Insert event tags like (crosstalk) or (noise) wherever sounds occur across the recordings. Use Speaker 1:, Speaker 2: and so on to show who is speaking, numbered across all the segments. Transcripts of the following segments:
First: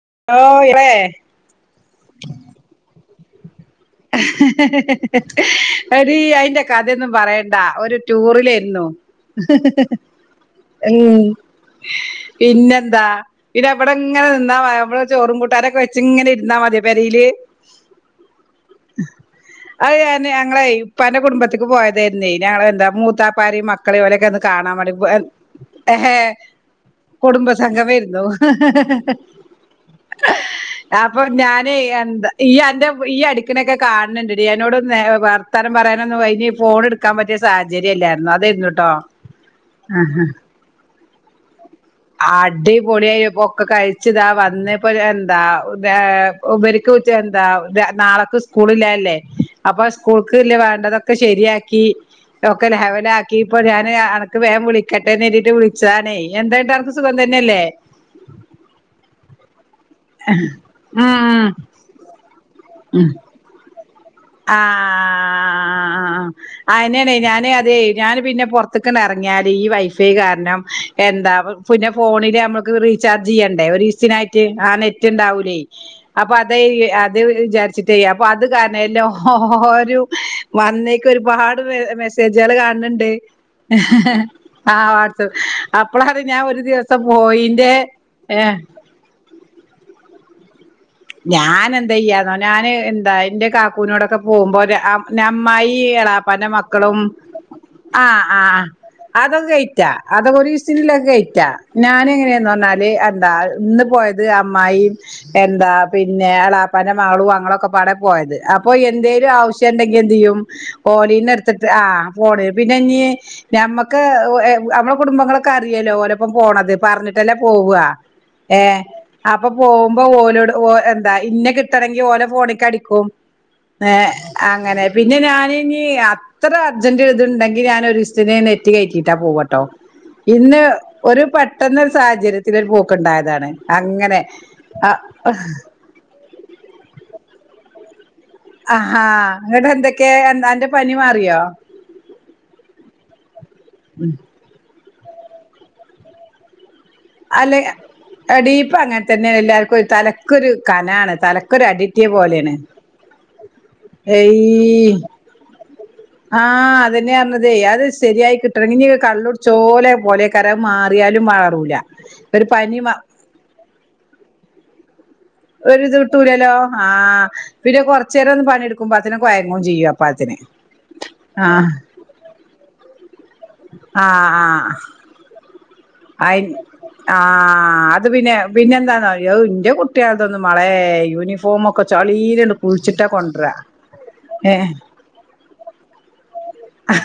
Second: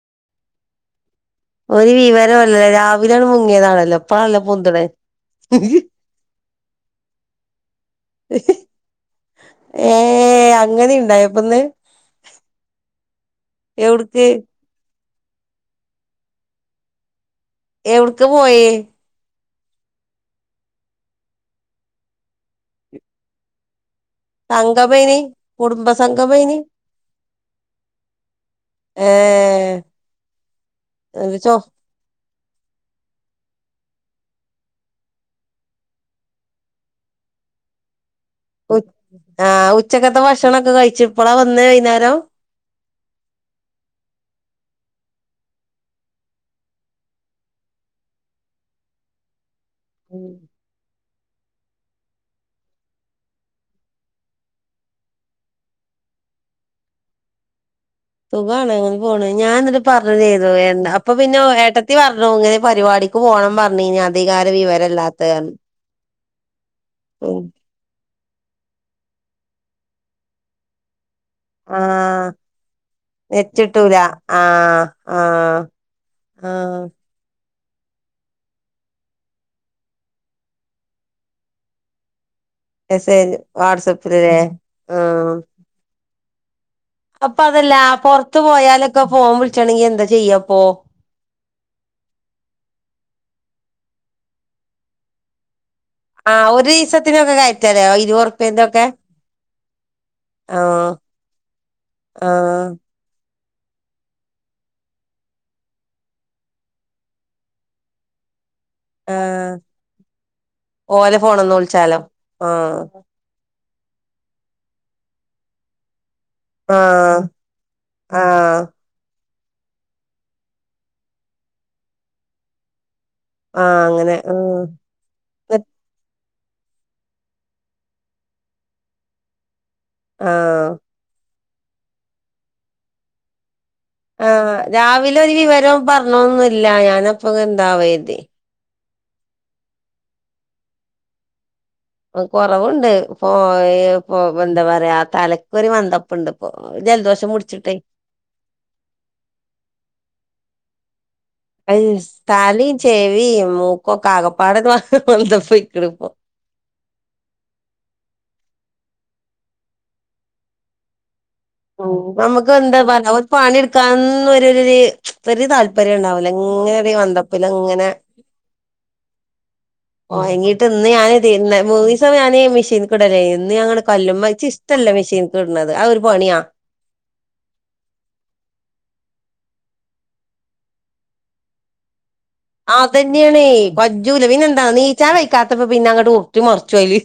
Speaker 1: (inaudible)
Speaker 2: ഒരു വിവരമല്ലല്ലോ രാവിലെയാണ് മുങ്ങിയതാണല്ലോ ഇപ്പഴാണല്ലോ പൊന്തണേ
Speaker 1: എടി അയിന്റെ കഥയൊന്നും പറയണ്ട ഒരു ടൂറി (inaudible)
Speaker 2: ഏ അങ്ങനെ ഇണ്ടായപ്പന്ന്
Speaker 1: പിന്നെ എന്താ പിന്നെ
Speaker 2: എവിടക്ക്
Speaker 1: അവിടെങ്ങനെ നിന്നാ ചോറും കൂട്ടാനുക്കെവെച്ചിങ്ങനെ ഇരുന്നാ മതിയാ പേരയില്
Speaker 2: എവിടക്ക് പോയേ
Speaker 1: അത് ഞാന് ഞങ്ങളെ ഉപ്പന്റെ കുടുംബത്തേക്ക് പോയതെന്നെ ഞങ്ങള് എന്താ മൂത്താപ്പാരി മ മക്കളെ ഇവരൊക്കെ ഒന്ന് കാണാൻ വേണ്ടി പോ
Speaker 2: സംഗമേനി
Speaker 1: ഹേ
Speaker 2: കുടുംബസംഗമേനി
Speaker 1: കുടുംബസംഗമയിരുന്നു
Speaker 2: ഏ
Speaker 1: അപ്പൊ
Speaker 2: ചോ
Speaker 1: ഞാന് എന്താ ഈ എന്റെ ഈ അടു നൊക്കെ കാണുനുണ്ടടി എന്നോട് പറഞ്ഞു നേ വർത്താനം പറയാനൊന്നും വെയ് ഇനി ഫോൺ എടുക്കാൻ പറ്റിയ സാഹചര്യല്ല
Speaker 2: ഉ ആ ഉച്ചക്കത്തെ ഭക്ഷണൊക്കെ കഴിച്ചു ഇപ്പഴാ വന്നേ
Speaker 1: അടി പൊളിയി ഒക്കെ കഴിച്ച് ദ വന്നപ്പോ എന്താ ഉപ എന്താ നാളക്ക് സ്കൂളില്ലല്ലേ അപ്പൊ സ്കൂൾക്ക് ഇല്ല വേണ്ടതൊക്കെ ശെരിയാക്കി ഒക്കെ ലെവലാക്കി ഇപ്പൊ ഞാൻ അനക്ക് വേഗം വിളിക്കട്ടെ വേണ്ടിട്ട് വിളിച്ചതണേ എന്താണ്ട സുഖം തന്നെയല്ലേ
Speaker 2: സുഖണ് അങ്ങനെ പോണ് ഞാൻ എന്നിട്ട് പറഞ്ഞത്തരുന്ന് വേണ്ട അപ്പൊ പിന്നെ
Speaker 1: ഉം
Speaker 2: ഏട്ടത്തി പറഞ്ഞു ഇങ്ങനെ
Speaker 1: ഉം
Speaker 2: പരിപാടിക്ക് പോണം പറഞ്ഞിനു അതെയകാരം വിവര ഇല്ലാത്ത
Speaker 1: ആ അയന്നെണേ ഞാന് അതെ ഞാന് പിന്നെ പോറത്തെക്കു ഇറങ്ങിയാല് ഈ വൈഫൈയി കാരണം എന്താ
Speaker 2: ആ
Speaker 1: പിന്നെ ഫോണില് നമ്മുക്ക് റീചാർജ് ചെയ്യണ്ടേ ഒരു ദിസനായിട്ട് ആ നെറ്റ്
Speaker 2: ആ
Speaker 1: ഉണ്ടാവൂലേ അപ്പൊ അത്
Speaker 2: ആ
Speaker 1: അത് വിചാരിച്ച ചിട്ടെ അപ്പ അത് കാരണേ എല്ലാരും വന്നേക്കു ഒരുപാട് വെ
Speaker 2: മെസ്സേജ്
Speaker 1: (unintelligible)
Speaker 2: വാട്സപ്പിലല്ലേ ആഹ്
Speaker 1: അപ്പോഴാണ് ഞാൻ ഒരു ദിവസ
Speaker 2: അപ്പൊ അതല്ലാ പൊറത്ത് പോയാലൊക്കെ ഫോൺ വിളിച്ചണെങ്കി എന്താ ചെയ്യാപ്പോ
Speaker 1: ഞാൻ എന്താ ചെയ്യാന്നോ ഞാന് എന്താ എന്റെ കാക്കൂവിനോടൊക്കെ പോകുമ്പോ അമ്മായി ഈ എളാപ്പാന്റെ
Speaker 2: ആഹ് ഒരു
Speaker 1: മക്കളും
Speaker 2: ദിവസത്തിനൊക്കെ കയറ്റാലോ
Speaker 1: ആ ആ
Speaker 2: ഇരുപതുറുപ്പ്യന്റെ
Speaker 1: ആ
Speaker 2: ഒക്കെ
Speaker 1: അതൊക്കെ കയറ്റാ അതൊക്കെ ഒരു
Speaker 2: ആഹ്
Speaker 1: ദിവസത്തിനുള്ളിൽ കയറ്റാ ഞാന് എങ്ങനെയന്ന്
Speaker 2: ആഹ്
Speaker 1: പറഞ്ഞാല് എന്താ ഇന്ന് പോയത് അമ്മായി എന്താ പിന്നെ എളാപ്പാന്റെ മാളും ഞങ്ങളൊക്കെ പാടെ പോയത് അപ്പൊ എന്തേലും
Speaker 2: ആഹ്
Speaker 1: ആവശ്യ ഉണ്ടെങ്കി എന്ത് ചെയ്യും
Speaker 2: ഓലെ
Speaker 1: ഒരിന്നു
Speaker 2: ഫോണ്ന്ന്
Speaker 1: എടുത്തിട്ട് ആ
Speaker 2: വിളിച്ചാലോ
Speaker 1: ഫോണ് പിന്നെ
Speaker 2: ആഹ്
Speaker 1: ഇ ഞമ്മുക്ക് നമ്മളെ കുടുംബങ്ങളൊക്കെ അറിയല്ലോ ഓല പോണത്
Speaker 2: ആഹ്
Speaker 1: പറഞ്ഞിട്ടല്ലേ പോവുവാ ഏ
Speaker 2: ആഹ്
Speaker 1: അപ്പൊ പോകുമ്പോ ഓലോട് ഓ എന്താ ഇന്നെ കിട്ടണെങ്കിൽ ഓരോ ഫോണിക്ക് അടിക്കും
Speaker 2: ആഹ്
Speaker 1: ഏ
Speaker 2: അങ്ങനെ ആഹ്
Speaker 1: അങ്ങനെ പിന്നെ ഞാന് ഇനി അ അത്ര അർജന്റ് ഇതുണ്ടെങ്കിൽ ഞാൻ ഒരു ദിവസത്തിനു നെറ്റ് കേറ്റിയിട്ട പോവുട്ടോ ഇന്ന്
Speaker 2: ആഹ്
Speaker 1: ഒരു പെട്ടെന്ന് സാഹചര്യത്തിൽ ഒരു പോക്കുണ്ടായതാണ്. അങ്ങനെ ആ
Speaker 2: എ ഒരു വിവരം പറഞ്ഞോന്നില്ല ഞാനപ്പൊ എന്താവ ഇത്.
Speaker 1: ആഹാ ങ്ങട്ട് എന്തൊക്കെ അന്റെ പനി മാറിയോ.
Speaker 2: കൊറവുണ്ട് ഇപ്പൊ ഇ എന്താ പറയാ തലക്കുരുമന്തപ്പുണ്ട് ഇപ്പൊ. ജലദോഷം
Speaker 1: അല്ലെ
Speaker 2: പിടിച്ചിട്ടേ
Speaker 1: എടിപൊഅങ്ങനെ തന്നെയ എല്ലർക്കും തലക്കൊ ഒരു കനാണ്. തലക്കൊരു
Speaker 2: ഐ
Speaker 1: അടിറ്റിയ പോലെയാണ്
Speaker 2: തലയും ചെവിയും മൂക്കൊക്കെ ആകെ പാടെ (unintelligible) കുണു.
Speaker 1: ആഹ അതന്നെയ പറഞ്ഞതേ അത് ശരിയായി കിട്ടണം ഇനി കള്ള്ട്ച്ചോ ലെ പോലെയ്കാരം മാറിയാല..
Speaker 2: ഉ നമുക്ക് എന്താ പറയാ പാണി എടുക്കാൻ ന്നും ഒര..
Speaker 1: ഒരു ഇത് കിട്ടൂലല്ലോ ആ
Speaker 2: മന്ദപ്പില്
Speaker 1: പിന്നെ
Speaker 2: ഇങ്ങനെ
Speaker 1: കുറച്ച നേരം ഒന്ന് പണിയെടുക്കുമ്പോ തിനെ കോയങ്ങും ചെയ്യും അപ്പൊ.
Speaker 2: കൊഴങ്ങിയിട്ട് ഇന്ന് ഞാന് മൂന്നിസം ഞാൻ മെഷീനിക്ക് ഇടലായിരുന്നു ഇന്ന് ഞാന്
Speaker 1: ആഹ്
Speaker 2: കല്ലുമ്മേ ഇച്ച്
Speaker 1: ആഹ്
Speaker 2: ഇഷ്ടല്ല.. ഷീൻ ക് ഇടുന്നത് അതൊരു പണിയാ.
Speaker 1: ആഹ അത് പിന്നെ പിന്നെ എന്താണോ കുട്ടിയതൊന്നും മളെ യൂണിഫോമെ ഒക്കെ.. ചളീ..
Speaker 2: ആതന്നെയാണ് കജ്ജുല പിന്നെ എന്താ
Speaker 1: ഏഹ്
Speaker 2: നോ നീച്ചാ വയ്ക്കാത്തപ്പോ പിന്നെ അങ്ങട്ട് ഉറുട്ടി മറച്ച്. ചൊയ്ല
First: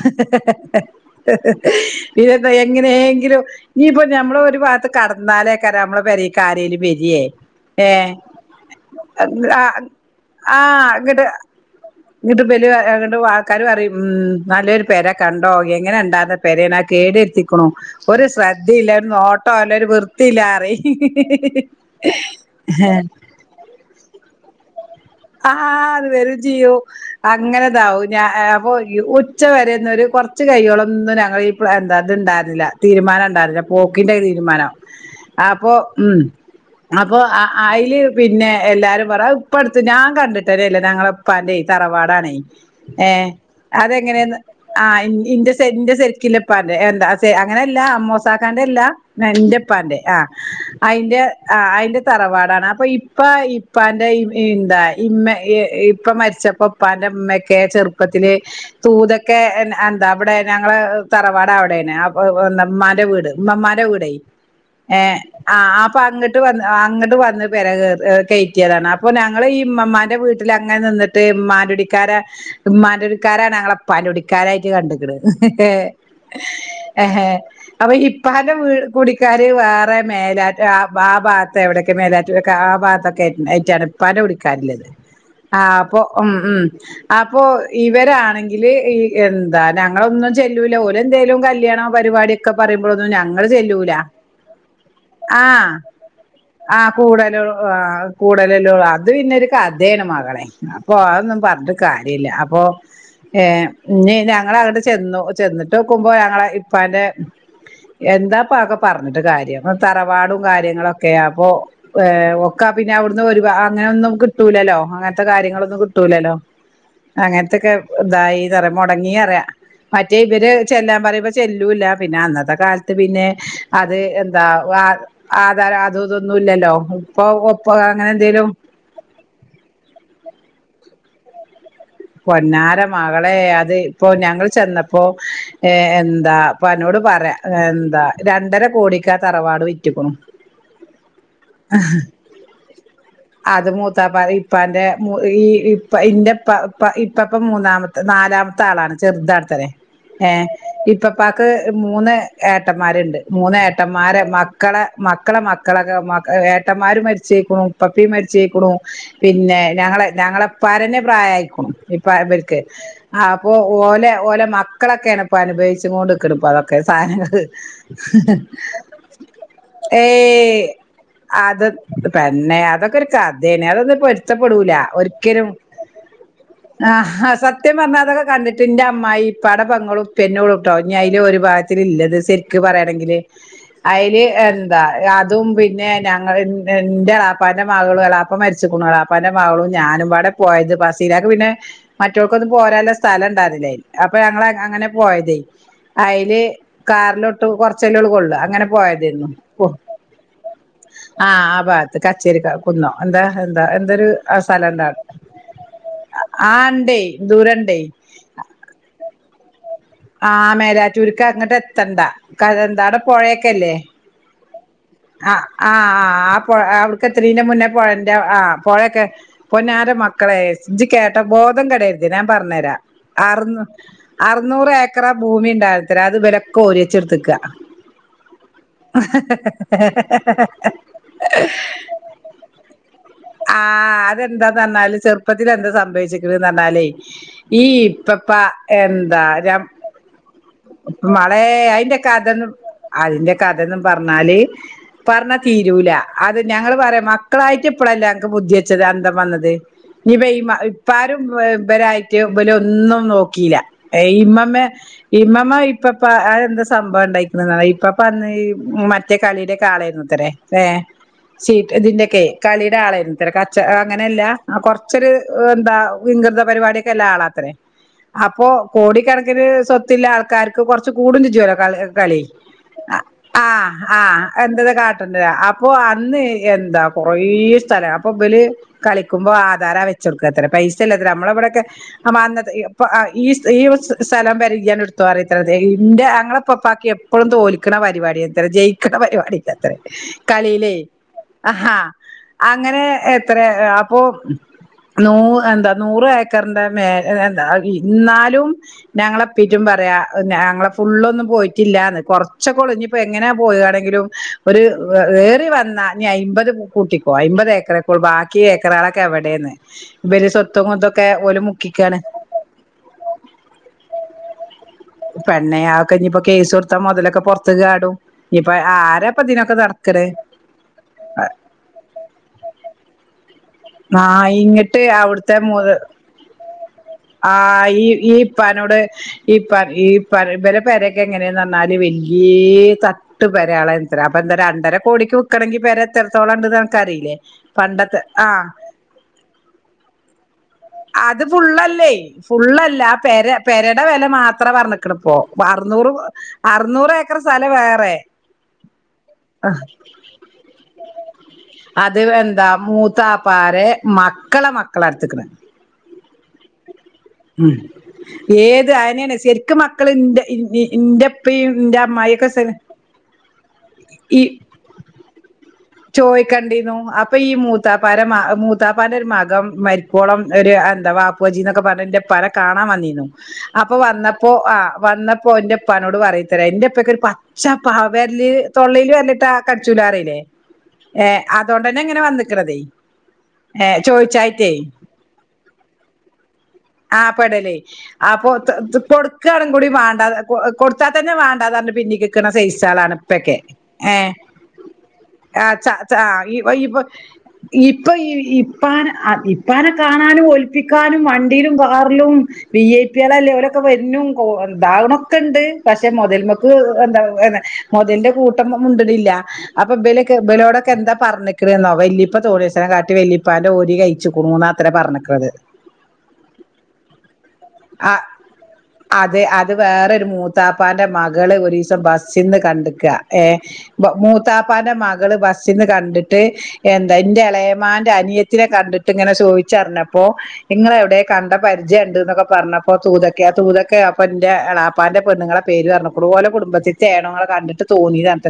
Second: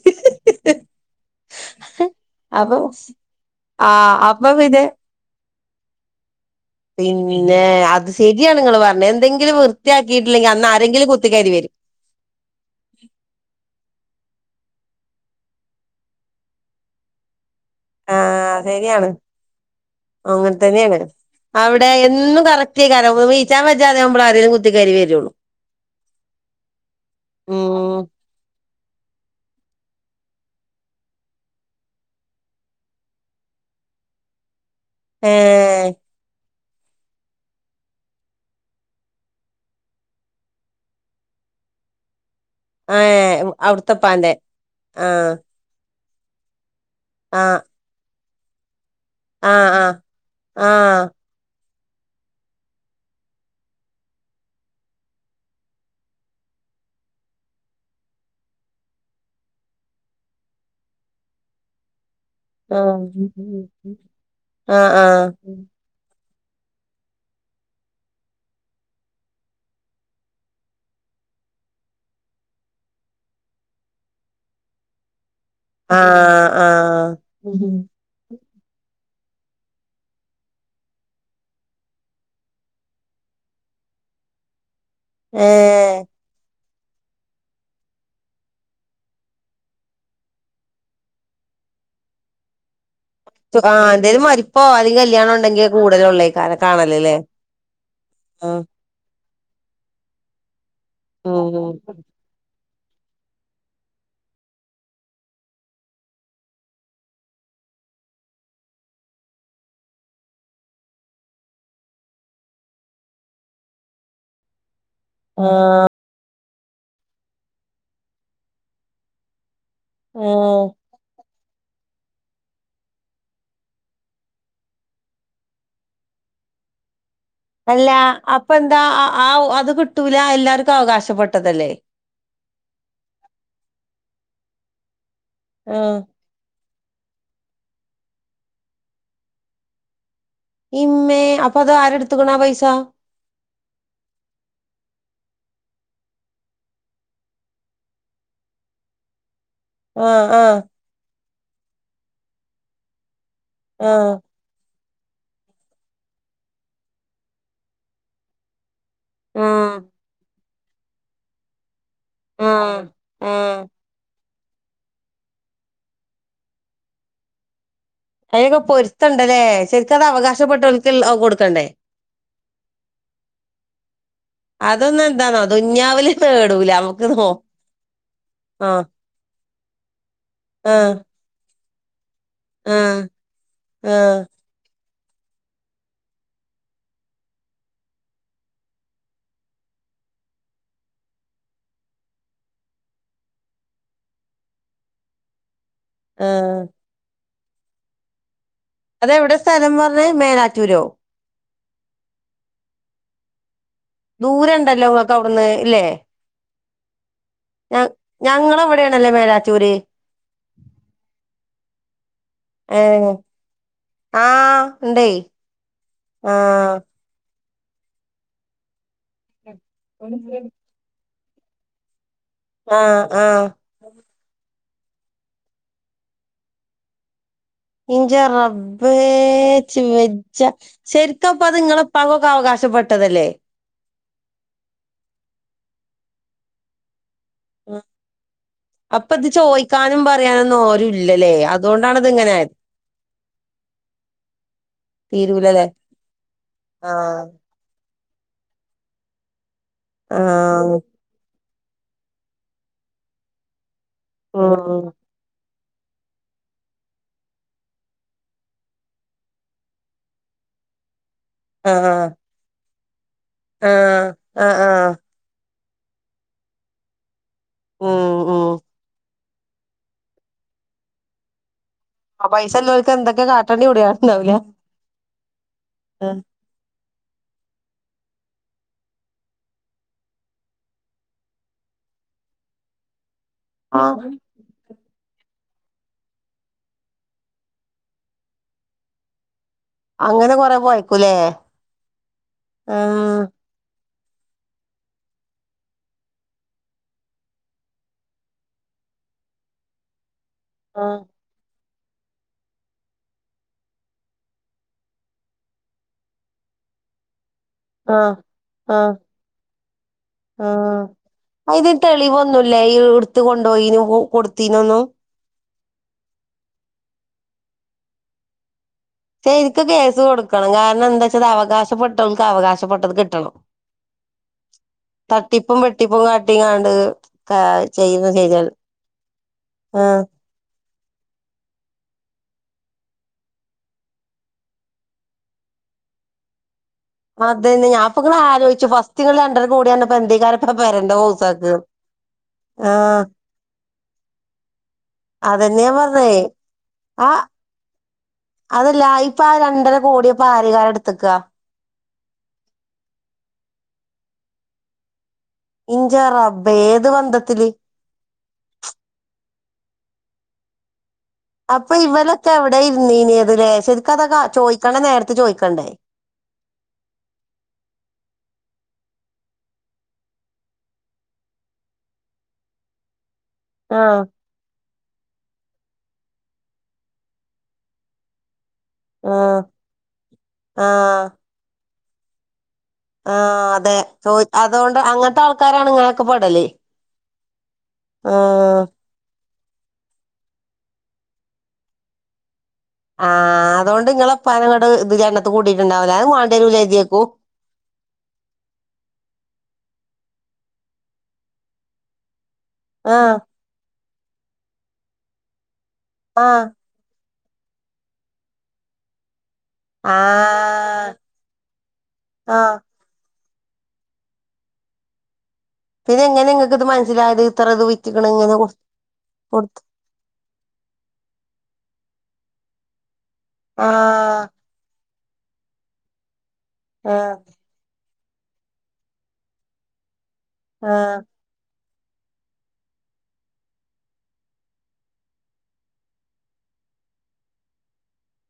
Speaker 1: പിന്നെന്താ എങ്ങനെയെങ്കിലും
Speaker 2: ആ
Speaker 1: ഇനിഇപ്പൊ
Speaker 2: അപ്പൊ
Speaker 1: ഞമ്മള്ഒരു
Speaker 2: പിന്നെ
Speaker 1: ഭാഗത്ത് കടന്നാ. ലാ കാ രം നമ്മളെ പെരിക്ക്.
Speaker 2: പിന്നെ അത് ശരിയാണ് നിങ്ങൾ പറഞ്ഞത് എന്തെങ്കിലും വൃത്തിയാക്കിയിട്ടില്ലെങ്കിൽ അന്ന് ആരെങ്കിലും കൊത്തി.. കേറിവരും.
Speaker 1: ങ്ങട്ട് ബല്‌ ആൾക്കാരും പറിയും ഉം നല്ലൊരു പെര കണ്ടോ എങ്ങനെ ഉണ്ടായിരുന്ന പെരാണ് അത് കേട് രുതി. ണ് ഒരു
Speaker 2: ആഹ്
Speaker 1: ശ്രദ്ധയില്ല ഒരു
Speaker 2: ശരിയാണ്
Speaker 1: നോട്ടം ഇല്ല ഒരു
Speaker 2: അങ്ങനെ
Speaker 1: വൃത്തിയില്ലറി.
Speaker 2: തന്നെയാണ് അവിടെ എന്നും കറക്റ്റ് ആകാരംനിച്ചാൻ വച്ചാതെ ആകുമ്പോൾ ആരെങ്കിലും കുത്തി കയറി വരുയുള്ളൂ.
Speaker 1: ആ അത് വരും ചെയ്യും
Speaker 2: ഉം
Speaker 1: അങ്ങനെതാവും ഞാ. അപ്പൊ ഉച്ചവരെന്ന ഒരു കൊറച്ച് കയ്യോളംന്നും ഞങ്ങൾ എന്താത് ഉണ്ടായിരുന്നില്ല തീരുമാനം ഉണ്ടായിരുന്നില്ല. പോക്കിന്റെ തീരുമാനം. അപ്പൊ
Speaker 2: ഏഹ്
Speaker 1: ഉം അപ്പൊ അതില് പിന്നെ എല്ലാരും പറ ഇപ്പടു. ഞാൻ കണ്ടിട്ടേ ഇല്ല ഞങ്ങളെപ്പാന്റെതറവാടാനേ.. ഏ
Speaker 2: ഏഹ്
Speaker 1: അതെങ്ങനെയ
Speaker 2: അവിടുത്തെപ്പാന്റെ
Speaker 1: ആ
Speaker 2: ആഹ്
Speaker 1: ഇന്റെ ശരിക്കില്ലപ്പാന്റെ എന്താ
Speaker 2: ആഹ്
Speaker 1: അങ്ങനല്ല അ മോസാക്കാന്റെ അല്ല.
Speaker 2: ആഹ് ആഹ്
Speaker 1: ന്റെപ്പാന്റെ ആ അയി ന്റെആ അ.. തറവാടാണ് അപ്പൊ ഇപ്പ ഇപ്പന്റെ. എന്താ ഇമ്മ ഇപ്പ മരിച്ചപ്പോ ഉപ്പാന്റെഇമ്മൊക്കെ ചെറുപ്പത്തിൽ തൂതൊക്കെ.. എന്താ അവിടെ ഞങ്ങള് തറവാട് അവിടെണ്.
Speaker 2: ആഹ്
Speaker 1: ഉമ്മാന്റെ വീട് ഇമ്മമ്മ ന്റെവീട്
Speaker 2: ആഹ്
Speaker 1: ഏ
Speaker 2: ആഹ്
Speaker 1: അപാ അങ്ങട്ട് ക്. അങ്ങോട്ട് വന്ന് പെര കയറ്റിയതാണ്. അപ്പൊ ഞങ്ങള് ഈ മമ്മാന്റെ വീട്ടിൽ അങ്ങനെ നിന്നിട്ട് ഇമ്മാന്റെ കു ടിക്കാരാണ് ഞങ്ങളെപ്പോ.. കുടിക്കാർആയിട്ട്കണ്ട് ക്ണ്
Speaker 2: ആഹ്
Speaker 1: ഹ്
Speaker 2: ആഹ്
Speaker 1: ഹ് എ അപാഇപ്പാ.. ന്റെ കുടിക്കാര് വേറെ മേലാ ആ ഭാത്ത് എവിടൊക്കെ മേലാറ്റൂറ്ആ ഭാഗത്തൊക്കെ.. ഏറ്റാണ് ഉപ്പാന്റെ കുടിക്കാറില്ലത് അ അപ്പൊ
Speaker 2: ഏഹ്
Speaker 1: ഉ ഉ. അപ്പൊ ഇവരാണെങ്കില് ഈ എന്താ ഞങ്ങളൊന്നും ചെല്ലൂല ഓ ല് എന്തേങ്കലും കല്യാണം പരിപടടിൊക്കെ പറയ.. ഞങ്ങ
Speaker 2: ആഹ്
Speaker 1: ചെല്ലൂല
Speaker 2: എന്തേലും മരിപ്പോ അല്ലെങ്കിൽ കല്യാണം
Speaker 1: ആ
Speaker 2: ഉണ്ടെങ്കിൽ കൂടലുള്ളേക്കാരം
Speaker 1: ആ
Speaker 2: കാണലല്ലേ
Speaker 1: കൂടലോ. ആ
Speaker 2: ആഹ്
Speaker 1: കൂടലല്ലോ അത്. പിന്നൊരു കഥയാണ് മകളെ അപ്പോൾ അതൊന്നും
Speaker 2: ഉം
Speaker 1: പറഞ്ഞിട്ട് കാര്യമില്ല അപ്പോ.. ഏർ ഇനി ഞങ്ങ ൾഅങ്ങട്ട് ചെന്നു ചെന്നിട്ട് നോക്കുമ്പോ ഞങ്ങള ഇപ്പ എന്റ എന്താപ്പ ഒക്കെ പറഞ്ഞിട്ട് കാര്യം തറവാടും കാര്യങ്ങളുക്കെയാ അപ്പൊ ഏ ഒക്ക.. പിന്നെ അവിടുന്ന് ഒരു അങ്ങനെൊന്നും കിട്ടൂലല്ലോ അങ്ങനത്തെ കാര്യങ്ങളൊന്നും കിട്ടൂലല്ലോ.. അങ്ങനത്തൊക്കെ ഇതായിന്ന്റ മുടങ്ങി അറിയ മറ്റേ ഇവര്
Speaker 2: ഏഹ്
Speaker 1: ചെല്ലാൻ പറുമ്പ.. ചെല്ലൂല്ല പിന്നെ അന്നത്തെ കാലത്ത് പിന്നെ അത് എന്താ വാ ആധാരം അതു ഇതൊന്നു തുല്ലല്ലോ ഉപ്പൊ കോപ്പോ അങ്ങനെ എന്തേലും
Speaker 2: ന്ത ആ ആ അവു അതു കിട്ടൂല എല്ലാവർക്കും അവകാശപ്പെട്ടതല്ലേ?
Speaker 1: പൊന്നാര മകളെ അത് ഇപ്പോ ഞങ്ങൾ ചെന്നപ്പോ ഏ
Speaker 2: ആഹ്
Speaker 1: എന്താ അപ്പൊ അന്നോട് പറയാ എന്താ രണ്ടര കോടിക്കാ തറവാട് വിറ്റിക്കുണു.
Speaker 2: ഇമ്മേ അപ്പൊ അത് ആരെടുത്തുക്കണ ആ പൈസ
Speaker 1: അത് മൂത്താപ്പ ഇപ്പാന്റെ മു ഈ ഇപ്പ ഇന്റെ ഇ ഇപ്പ ഇപ്പപ്പ മൂന്നാമത്തെ നാലാമത്തെ ആളാണ് ചെറുതാണ്. ഇത്രേ
Speaker 2: ആഹ്
Speaker 1: ഏ
Speaker 2: ആഹ്
Speaker 1: ഇപ്പാപ്പാക്ക് മൂന്ന് ഏട്ടന്മാര്ണ്ട്. മൂന്ന്
Speaker 2: ആഹ്
Speaker 1: ഏട്ടന്മാരെ മക്കളെ. മക്കളെ മക്കളൊക്കെ മ ഏട്ടന്മാര് മരിച്ചേക്കണും ഇപ്പപ്പി മരിച്ച് പൊയ്ക്ക് ണു. പിന്നെ
Speaker 2: ആഹ്
Speaker 1: ഞങ്ങള് ഞങ്ങളെപ്പാരന്നെ പ്രായയ്ക്ക് ഇപ്പ ഇബല്ക്ക്
Speaker 2: ആഹ്
Speaker 1: അപ്പൊ
Speaker 2: ആഹ്
Speaker 1: ഓലെ ഓലെ മക്കളൊക്കെയാണ്പ്പൊ അനുഭവിച്ച് കൊണ്ട്ണ ഇപ്പൊ അതൊക്കെ സാധനങ്ങങ്ങള്
Speaker 2: അതിനൊക്കെ പൊരുത്തണ്ടല്ലേ ശരിക്കും
Speaker 1: ഏ
Speaker 2: അത് അവകാശപ്പെട്ടവർക്ക്
Speaker 1: അത്
Speaker 2: കൊടുക്കണ്ടേ
Speaker 1: പെണ്ണെ അത് അതൊക്കെ ഒരു കഥേണ് അതൊന്നും പൊരുത്തപ്പെടൂല
Speaker 2: അതൊന്നും എന്താന്നോ
Speaker 1: ഒരിക്കലും.
Speaker 2: ദുന്യാവില് നേടൂല നമുക്ക് നോ
Speaker 1: ആഹ് സത്യം പറഞ്ഞാതൊക്കെ കണ്ടിട്ട് എന്റെ
Speaker 2: ആഹ്
Speaker 1: അമ്മായി ഇപ്പടെ പങ്ങളും പിന്നൊള്ളൂട്ടോ
Speaker 2: ആഹ്
Speaker 1: ഇനി അതില് ഒരു ഭാഗത്തി ഇല്ലത് സെരിക്കും
Speaker 2: ആഹ്
Speaker 1: പറയാണെങ്കില് അതിൽ
Speaker 2: ആഹ്
Speaker 1: അതും പിന്നെ ഞങ്ങൾ എന്റെ എളാപ്പാന്റെ മകളും എളാപ്പ മരിചക്കണ് എളാപ്പാന്റെ മകളും ഞാനുംബടെ പോയത് ഫസ് ചിലക്ക് പിന്നെ മററ്റോക്കൊന്നും പോരാനുള്ള സ്ഥലം ഇണ്ടായിന്നില്ലേ അപ്പൊ ഞങ്ങ അങ്ങനെ പോയതേ അയ്ല്
Speaker 2: ആഹ്
Speaker 1: കാറിലോട്ട് കൊറച്ചല്ലേ ഒള്ളു കൊള്ള അങ്ങനെ പോയതീര്ന്നു
Speaker 2: അതെവിടെ സ്ഥലം പറഞ്ഞേ മേലാറ്റൂരോ
Speaker 1: ആ ആ ഭാത്ത് കച്ചേരിക്കുന്നോ എന്താ എന്താ എന്തൊരു അ
Speaker 2: ദൂരം
Speaker 1: സ്ഥലം
Speaker 2: ഉണ്ടല്ലോ നിങ്ങൾക്ക്
Speaker 1: ഇണ്ടായിരുന്നു
Speaker 2: അവിടുന്ന് ഇല്ലേ
Speaker 1: ആ ഇണ്ടേയ്
Speaker 2: ഞ
Speaker 1: ദൂരണ്ടേയ്.
Speaker 2: ഞങ്ങളെ ഇവിടെയാണല്ലേ മേലാറ്റൂര്
Speaker 1: ആ മേലാറ്റൂർ അങ്ങട്ട് എത്തണ്ട കരുവന്താടം
Speaker 2: ഏഹ്
Speaker 1: പൊഴക്കെല്ലേ?
Speaker 2: ആഹ് ഉണ്ടേ
Speaker 1: ആ ആഹ് ആ അപ്പൊ അവിട്ക്കെതിണീന്റെ മുന്നേ. പൊയന്റെ ആ പോയൊക്കെ പൊന്നാര മക്കളെ ഇജ്ജ് കേട്ടോ ബോധം കെടരുത്. ത് നൻ പറഞ്ഞെര
Speaker 2: ആ
Speaker 1: അർ അർനൂർ ഏക്ക ക്ക്റ ഭൂമി ഇണ്ടായിരുന്നുത്ര അത് ഇവലൊക്കെ ഓരിച്ച് ഇടത്ക്കാ.
Speaker 2: ഇഞ്ച റബ്ബേ ഇച്ച് വെജജ ശെരിക്കപ്പോ അത് നിങ്ങളെ ഇപ്പക്കൊക്കെ അവകാ ഷപ്പെട്ടതല്ലേ?
Speaker 1: ആ അതെന്താ ന്ന് പറഞ്ഞാൽ ചെറുപ്പത്തിൽ എന്താ സംഭവിചെ ഇത് എന്ന് പറഞ്ഞാലെയ് ഈ
Speaker 2: ഉം.
Speaker 1: ഇപ്പപ്പ എന്താ ഞമ്മ
Speaker 2: റ്റം പറയാനൊന്നും ഓരു ഇല്ലല്ലേ
Speaker 1: അയിന്റെ
Speaker 2: അതുകൊണ്ടാണിത് ഇങ്ങനെ
Speaker 1: കഥന്നും
Speaker 2: ആയത്.
Speaker 1: അതിന്റെ കഥോന്നും പറഞ്ഞാല് പറഞ്ഞ
Speaker 2: തീരൂലല്ലേ
Speaker 1: തീരൂല അത് ഞങ്ങൾ
Speaker 2: ആ
Speaker 1: പറയും മക്കളായിട്ട് ഇപ്പളല്ലേ അങ്ങക്ക് ബുദ്ധി വെച്ചത് അന്തം വന്നത്
Speaker 2: ആ
Speaker 1: ഇനിപ്പോ ഇമ്മ ഇപ്പാരും ഇവരായിട്ട് ഇവല് ഒന്നും നോക്കീല ഏ ഇമ്മമ്മ
Speaker 2: ഉം
Speaker 1: ഇമ്മമ്മ ഇപ്പപ്പ അ എന്താ സംഭവം ഇണ്ടയ്ക്ക്ണ്ന്നോ ഇപ്പപ്പ അന്ന് ഈ മറ്റേ കളിയുടെ ഒക്കെ ആളായിരുന്നുത്രെ. വെ വേ ചീട്ട്
Speaker 2: ആ
Speaker 1: ഇതിന്റെക്കെ കളിയുടെ ആളായിരുന്നത്രേ
Speaker 2: ആ
Speaker 1: കാച്ചറ അങ്ങനെയല്ല ആ കൊർച്ചൊരു എ അ വിംകൃത പരിപാടിയൊക്കെല്ല ആളത്രേ
Speaker 2: ഉം ഉം
Speaker 1: അപ്പോ കോടിക്കണക്കിന് സ്വത്തില്ല ആൾക്കാർക്ക് കൊറച്ച് കൂടും ചിജ്ജോലോ
Speaker 2: അപൈസ
Speaker 1: അ ആഹ് ആഹ എന്താ കാട്ടണ്ടെരോ അപ്പൊ അന്ന് എന്താ കൊറേ സ്ഥലാ അപ്പൊ ഇവല് കളിക്കുമ്പോ ആധാരാ വെച്ച് കൊടുക്കാത്രേ പൈസ ഇല്ലാത്രേ നമ്മളെവിടെക്കെ അമാത് ഇ പ്പോ അ ഈ ഈ
Speaker 2: ആ
Speaker 1: സ്ഥലോം പേരിം ഇയ്യത് ഇടത്തോ പറിംത്രെ ഇന്റെ ഞ ങ്ങളെ ഇപ്പാപ്പാക്ക് എപ്പോഴും തോൽക്ക് ണ പരിപാടിയത്രേ ജയിക്ക്ണ പരിപാടിയ
Speaker 2: അങ്ങനെ കൊറെ
Speaker 1: കളീലേയ്യ്
Speaker 2: പോയക്കൂലേ
Speaker 1: അഹാ
Speaker 2: ആ
Speaker 1: അങ്ങനെ എത്ര അ ഓഹ് നൂ എന്താ നൂറ് ഏക്കറിന്റെ മേലെ എന്താതി ന്നാലും ഞങ്ങളെ പറയാ ഞങ്ങളെ
Speaker 2: ആ
Speaker 1: ഫുള്ള് ഒന്നും പോയിട്ടില്ല ല്ലന്ന് കൊറച്ചക്കളു ഇനിപ്പോ എങ്ങനെയാ ഏറി വന്നാ അയ്ബദ് കൂട്ടിക്കോ അയ്ബദ്
Speaker 2: ആ ആ
Speaker 1: ബാക്കിഏക്കറളൊക്കെ എവിടെന്ന് ഇവര് സ്വത്തും മുക്കിക്കാണ്.
Speaker 2: ല്ല ഇടുത്ത കൊണ്ടോയി കൊടുത്തീനൊന്ന്
Speaker 1: പെണ്ണെ ആക്കെ ഇനിയിപ്പ കേസ് കൊടുത്താ മുതലൊക്കെ പുറത്ത ചാടും ഇന്നിപ്പ
Speaker 2: ശരിക്കും കേസ് കൊടുക്കണം കാരണം എന്താച്ചാത് അവകാശപ്പെട്ടവർക്ക് അവകാശപ്പെട്ടത് കിട്ടണം.
Speaker 1: ആ ഇങ്ങിട്ട് അവിടുത്തെ മു
Speaker 2: തട്ടിപ്പും വെട്ടിപ്പും കാട്ടിങ്ങാണ്ട്
Speaker 1: ആ
Speaker 2: ചെയ്യുന്ന
Speaker 1: ഈ
Speaker 2: ചെയ്താൽ
Speaker 1: ഇപ്പാനോട്
Speaker 2: ആ
Speaker 1: (unintelligible) പെരക്കെ എങ്ങറെനാൽ വല്യാ തട്ട് പെരളനി അപ്പോ രണ്ടര കോടിക്ക് വിക്കണം പേരെ എത്ര തേളം ഉണ്ട് ഇങ്ങക്ക്ക്കറിയില്ലേ
Speaker 2: അതന്നെ ഞാൻ ഇപ്പൊ
Speaker 1: പണ്ടത്തെ
Speaker 2: ഇങ്ങനെ
Speaker 1: ആഹ്.
Speaker 2: ആലോചിച്ചു ഫസ്റ്റ് നിങ്ങൾ രണ്ടര കോടി പറഞ്ഞപ്പോ എന്തേക്കാരം ഇപ്പൊ പെരന്റെ
Speaker 1: അത്
Speaker 2: ഹൗസാക്ക്
Speaker 1: ഫുള്ളല്ലേ
Speaker 2: ആ
Speaker 1: ഫുള്ളല്ല പെര പെരാ വില മാത്രേ പറഞ്ഞക്കണപ്പോ
Speaker 2: അതന്നെ ഞാൻ
Speaker 1: അറനൂറ്
Speaker 2: പറഞ്ഞേ
Speaker 1: അറനൂറ് ഏക്കർ സ്ഥലം വേറെ
Speaker 2: അതല്ലാ ഇപ്പൊ ആ രണ്ടര കോടിയപ്പ ആരയക്കാരം എടുത്തക്ക.
Speaker 1: അത് എന്താ മൂത്താപ്പാരെ. മക്കളെ മക്കളെ എടുത്ത്ക്കണാ
Speaker 2: ഇഞ്ച റബ്ബ് ഏത് ബന്ധത്തില്
Speaker 1: ഉ ഏത് അയനാ ശ മക്കള് ഇന്റെ
Speaker 2: അപ്പൊ ഇവലൊക്കെ
Speaker 1: അമ്മായിയൊക്കെ
Speaker 2: എവിടെ ഇരുന്നിനിയതലേ ശരിക്കതൊക്കെ ചോദിക്കണ്ടേ നേരത്തെ ചേദിക്കണ്ടെ,
Speaker 1: ചോയ്ക്കണ്ടിനു അപ്പൊ ഈ മൂത്താപ്പാർ മൂത്താപ്പാന്റെ ഒരുമകൻ മരിക്കോളം ഒരു എന്താവാപ്പുജിന്നൊക്കെ പറഞ്ഞന്റെ പാനെകാണാൻവന്നിന്നു. അപ്പൊ
Speaker 2: ആ
Speaker 1: വന്നപ്പോ ആ വന്നപ്പോ എന്റെ. അപ്പാനോട് പറയുത്ര എറ അപ്പക്കെ ഒരു പച്ചവാണ് തൊള്ളിൽ വരല്ലിട്ടാ
Speaker 2: ആഹ്
Speaker 1: കടിച്ചൂലാറില്ലേ ഏ അതുകൊണ്ടന്നെ ഇങ്ങനെ വന്നിക്കണ.
Speaker 2: ആ അതെ ചോ അതുകൊണ്ട് അങ്ങനത്തെ ആൾക്കാരാണ് ഇങ്ങനൊക്കെ പോടല്
Speaker 1: ആ പടല് അപ്പൊ കൊടു കൂടി വേണ്ടാ കൊടുത്താൽ തന്നെ വേണ്ടാതണ്ട് പിന്നീ സ്ലൈള, ഇപ്പൊക്കെ
Speaker 2: ആഹ് അതോണ്ട്
Speaker 1: ഹെ
Speaker 2: ഇങ്ങളെപ്പാനങ്ങട്ട് ഇത് ജന്നത്ത് കൂട്ടിയിട്ടുണ്ടാവൂല അത് വാണ്ടിരൂല ഇജ്ജേക്കും
Speaker 1: ഇപ്പൊ ഇപ്പാന ഇപ്പാനെ കാണാനും ഒൽപ്പിക്കാനും വണ്ടിയിലും കാറിലും ബി ഐ പി
Speaker 2: ആഹ്
Speaker 1: ആളല്ല അവരൊക്കെ വരുന്നു എന്താ വരുന്നക്കെ ഉണ്ട് പക്ഷെ
Speaker 2: ആഹ്
Speaker 1: മുതൽമക്ക് എന്താ മുതലിന്റെ കൂട്ടം മുണ്ടിനില്ല അപ്പൊ ഇബല് ഇബലോടൊക്കെ
Speaker 2: ആഹ്
Speaker 1: എന്താ പറഞ്ഞിക്കണെന്നോ വല്യ
Speaker 2: ആഹ്
Speaker 1: നെ കാട്ടി വലിപ്പാന്റെ ഓരി കഴിച്ചുങ്ങൂ ണു. എന്നാ പറഞ്ഞിക്കുണു.
Speaker 2: പിന്നെ എങ്ങനെ നിങ്ങക്ക് ഇത് മനസ്സിലായത് ഇത്ര ഇത് വിറ്റിക്കണ ഇങ്ങനെ
Speaker 1: അതെ അത്
Speaker 2: കൊടുത്ത്
Speaker 1: വേറരു മൂത്താപ്പാന്റെ മകള് ഒരു ദിവസം ബസ്ന്, കണ്ടക്ക ഏ
Speaker 2: ആഹ്
Speaker 1: മൂത്താപ്പാന്റെ മകള് ബസിൽന്ന് കണ്ടിട്ട്.
Speaker 2: ആഹ്
Speaker 1: ന്റെ ഇളയമാന്റെ അനിയത്തിനെ കണ്ടിട്ട് ഇങ്ങനെ ചോദിച്ചറിഞ്ഞപ്പോ നിങ്ങളെ എവിടെ
Speaker 2: ആഹ്
Speaker 1: കണ്ട പര (inaudible) പറഞ്ഞപ്പോ. തൂതക്ക അപ്പ എ ളപ്പാന്റെ പെണ്ങ്ങള പേര് പറഞ്ഞപ്പോ (unintelligible) ണങ്ങളെകണ്ടിട്ട്തോന്നിയത്,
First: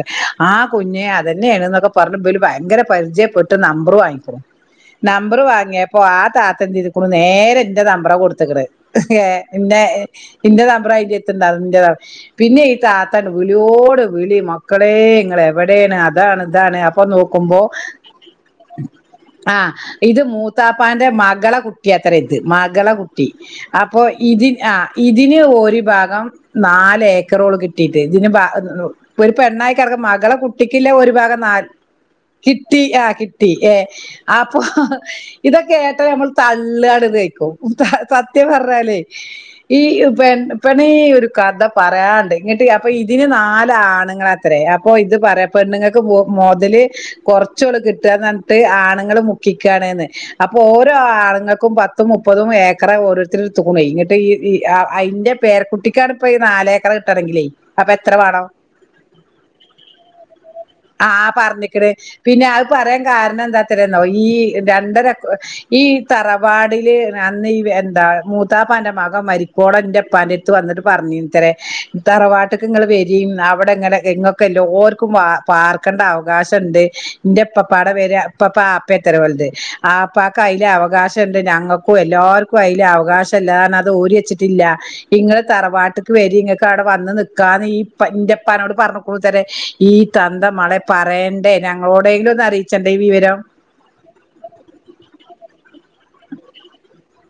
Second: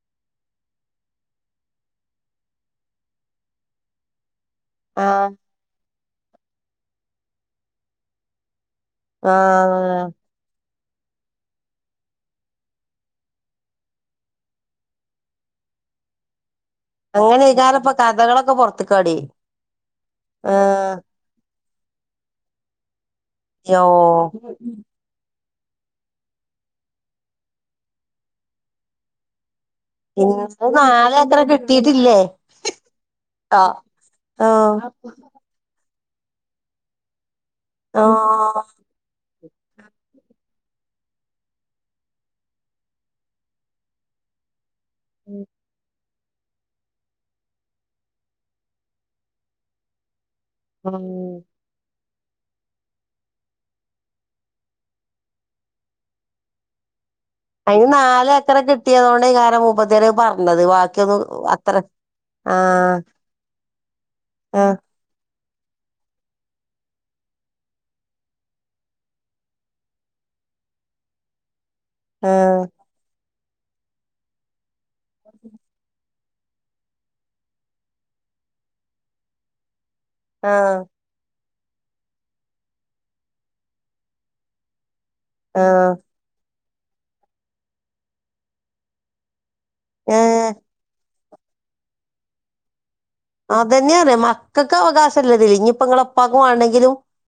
Speaker 1: ആകുഞ്ഞെ അതന്നെയണ എന്നൊക്കെ പറഞ്ഞ ഭയങ്കര പരിചയപ്പെട്ട ട്ട്, നമ്പർ വാങ്ങിക്ക്ണ്,
Speaker 2: ആഹ്
Speaker 1: നമ്പർ വാങ്ങിയ അപ്പൊ ആ താത്ത എന്തയ്ദ്ക്ക്ണ്. നേരെന്റെ, നമ്പറ കൊടുത്തക്കണ ഏ, ന്ന,
Speaker 2: ആഹ്
Speaker 1: ന്റെ ന പ്പം അയ്ന്റെര്ത്, ന്റെ പിന്നെ ഈ തത്താൻ വിളിയോട് വിളി മക്കളെങ്ങ എവിടെ അതാണ് ഇതാണ് അപ്പൊ നോക്കുമ്പോ.
Speaker 2: അങ്ങനെയ്ക്കാരപ്പ കഥകളൊക്കെ പൊറത്ത്ക്കാടി
Speaker 1: ആഹ. ഇത്
Speaker 2: ആഹ്
Speaker 1: മൂത്താപ്പാന്റെ മകള കുട്ടി അത്ര ഇത് മകള കു
Speaker 2: യോ
Speaker 1: അപ്പോ ഇതി ആ ഇതി. ഇതിന് ഒരി ഭാഗം നാല് ഏക്കറോ കിട്ടിയിട്ട് ഇതിന് ബാ ഒരു പണായി കാർക്ക് മകളെ
Speaker 2: ഇന്ന്
Speaker 1: ളകുട്ടിക്കില്ല ഒരു ഭാഗം
Speaker 2: നാലേക്കറെ
Speaker 1: നാല്
Speaker 2: കിട്ടീട്ടില്ലേ
Speaker 1: കിട്ടി ആ കി
Speaker 2: ആഹ്
Speaker 1: ഏ. അപ്പൊ
Speaker 2: ആഹ്
Speaker 1: ഇതൊക്കെ കേട്ടാ നമ്മൾ തള്ളാണ്യ്ക്കും. സത്യം
Speaker 2: ആഹ്
Speaker 1: പർഞ്ഞാലെ. ഈ പെൺ പെണീ ഒരു കഥ പറയാണ്ട്. ഇങ്ങിട്ട് അപ്പൊ ഇതിന് നാാല ആണുങ്ങളത്രേ. അപ്പൊ. ഇത്
Speaker 2: ഉം
Speaker 1: പറയാപണ്ണുങ്ങൾക്ക് മുതല്, കൊറച്ചുടെ കി ഞ്ഞിട്ട് ആണുങ്ങൾ മുക്കികാണ്ന്. അപ്പോ, ഓരഅണുങ്ങക്കും, പ പത്തും മുപ്പതും ഏക്കറ് ഓരോരുത്തരു എടുത്ത്ക്ക്ണേയ് ന്നട്ട് ഈ അതിന്റെ പേരക്കുട്ടിക്കാണ് ഇപ്പൊ ഈ നാല് ഏക്കാർ
Speaker 2: അതിന് നാല് എക്കറ് കിട്ടിയതുകൊണ്ട്കാരം മുപ്പത്തിയാര് പറഞ്ഞത് ബാക്കിയൊന്ന്
Speaker 1: ആഹ്
Speaker 2: അത്ര
Speaker 1: പറഞ്ഞിക്കണ് പിന്നെ അത്
Speaker 2: ആഹ്
Speaker 1: പറയാൻ കാരണം എന്താ തരെന്നോ ഈ
Speaker 2: ആഹ്
Speaker 1: രണ്ടര ഈ തറവാടില് അന്ന് ഈ എന്താ മൂത്താപ്പാന്റെ മകൻ മാരിക്കോളും ന്റെ ഉപ്പാന്റെടത് വന്ന് എന്നിട്ട് പറഞ്ഞിന്നത്രെ
Speaker 2: ആഹ്
Speaker 1: തറവാട്ടിക്ക് ഇങ്ങള് വരിം ന്നാ ഇവിടെ ഇങ്ങനെ ഇങ്ങക്ക് എല്ലാർക്കും വ പ പാർക്കണ്ടാവും അവകാശണ്ട് ഇന്റെ ഇപ്പപ്പാടെ പേര് ഇപ്പപ്പാ അപ്പ ആത്രേ ഒലത് ആപ്പാക്ക് അതില്
Speaker 2: ആഹ്
Speaker 1: അവകാശം ഉണ്ട് ഞങ്ങക്കും എല്ലാർക്കും അതിൽ അവകാശണ്ടന്ന് പറഞ് അത് ഒരി വെച്ചിട്ടില്ല ഇങ്ങള്
Speaker 2: ആഹ്
Speaker 1: തറവാട്ടക്ക് വേരി ഇങ്ങക്ക് അവിടെ വന്ന് നിക്കാന്ന് ഈ ഇപ്പ ന്റെപ്പാനോട് പറഞ്ഞക്ക്ണത്രേ ഈ തന്ത
Speaker 2: ഏഹ്
Speaker 1: മളെ പറയേണ്ടേ ഞങ്ങളോടെങ്കിലും ഒന്ന് അറിയിക്കണ്ടേ
Speaker 2: അതന്നെയാണ് മക്കൾക്ക് അവകാശ ഇല്ലതി ഇനിയിപ്പ ഇങ്ങളെ ഉപ്പാക്ക് വേണ്ടങ്കിലും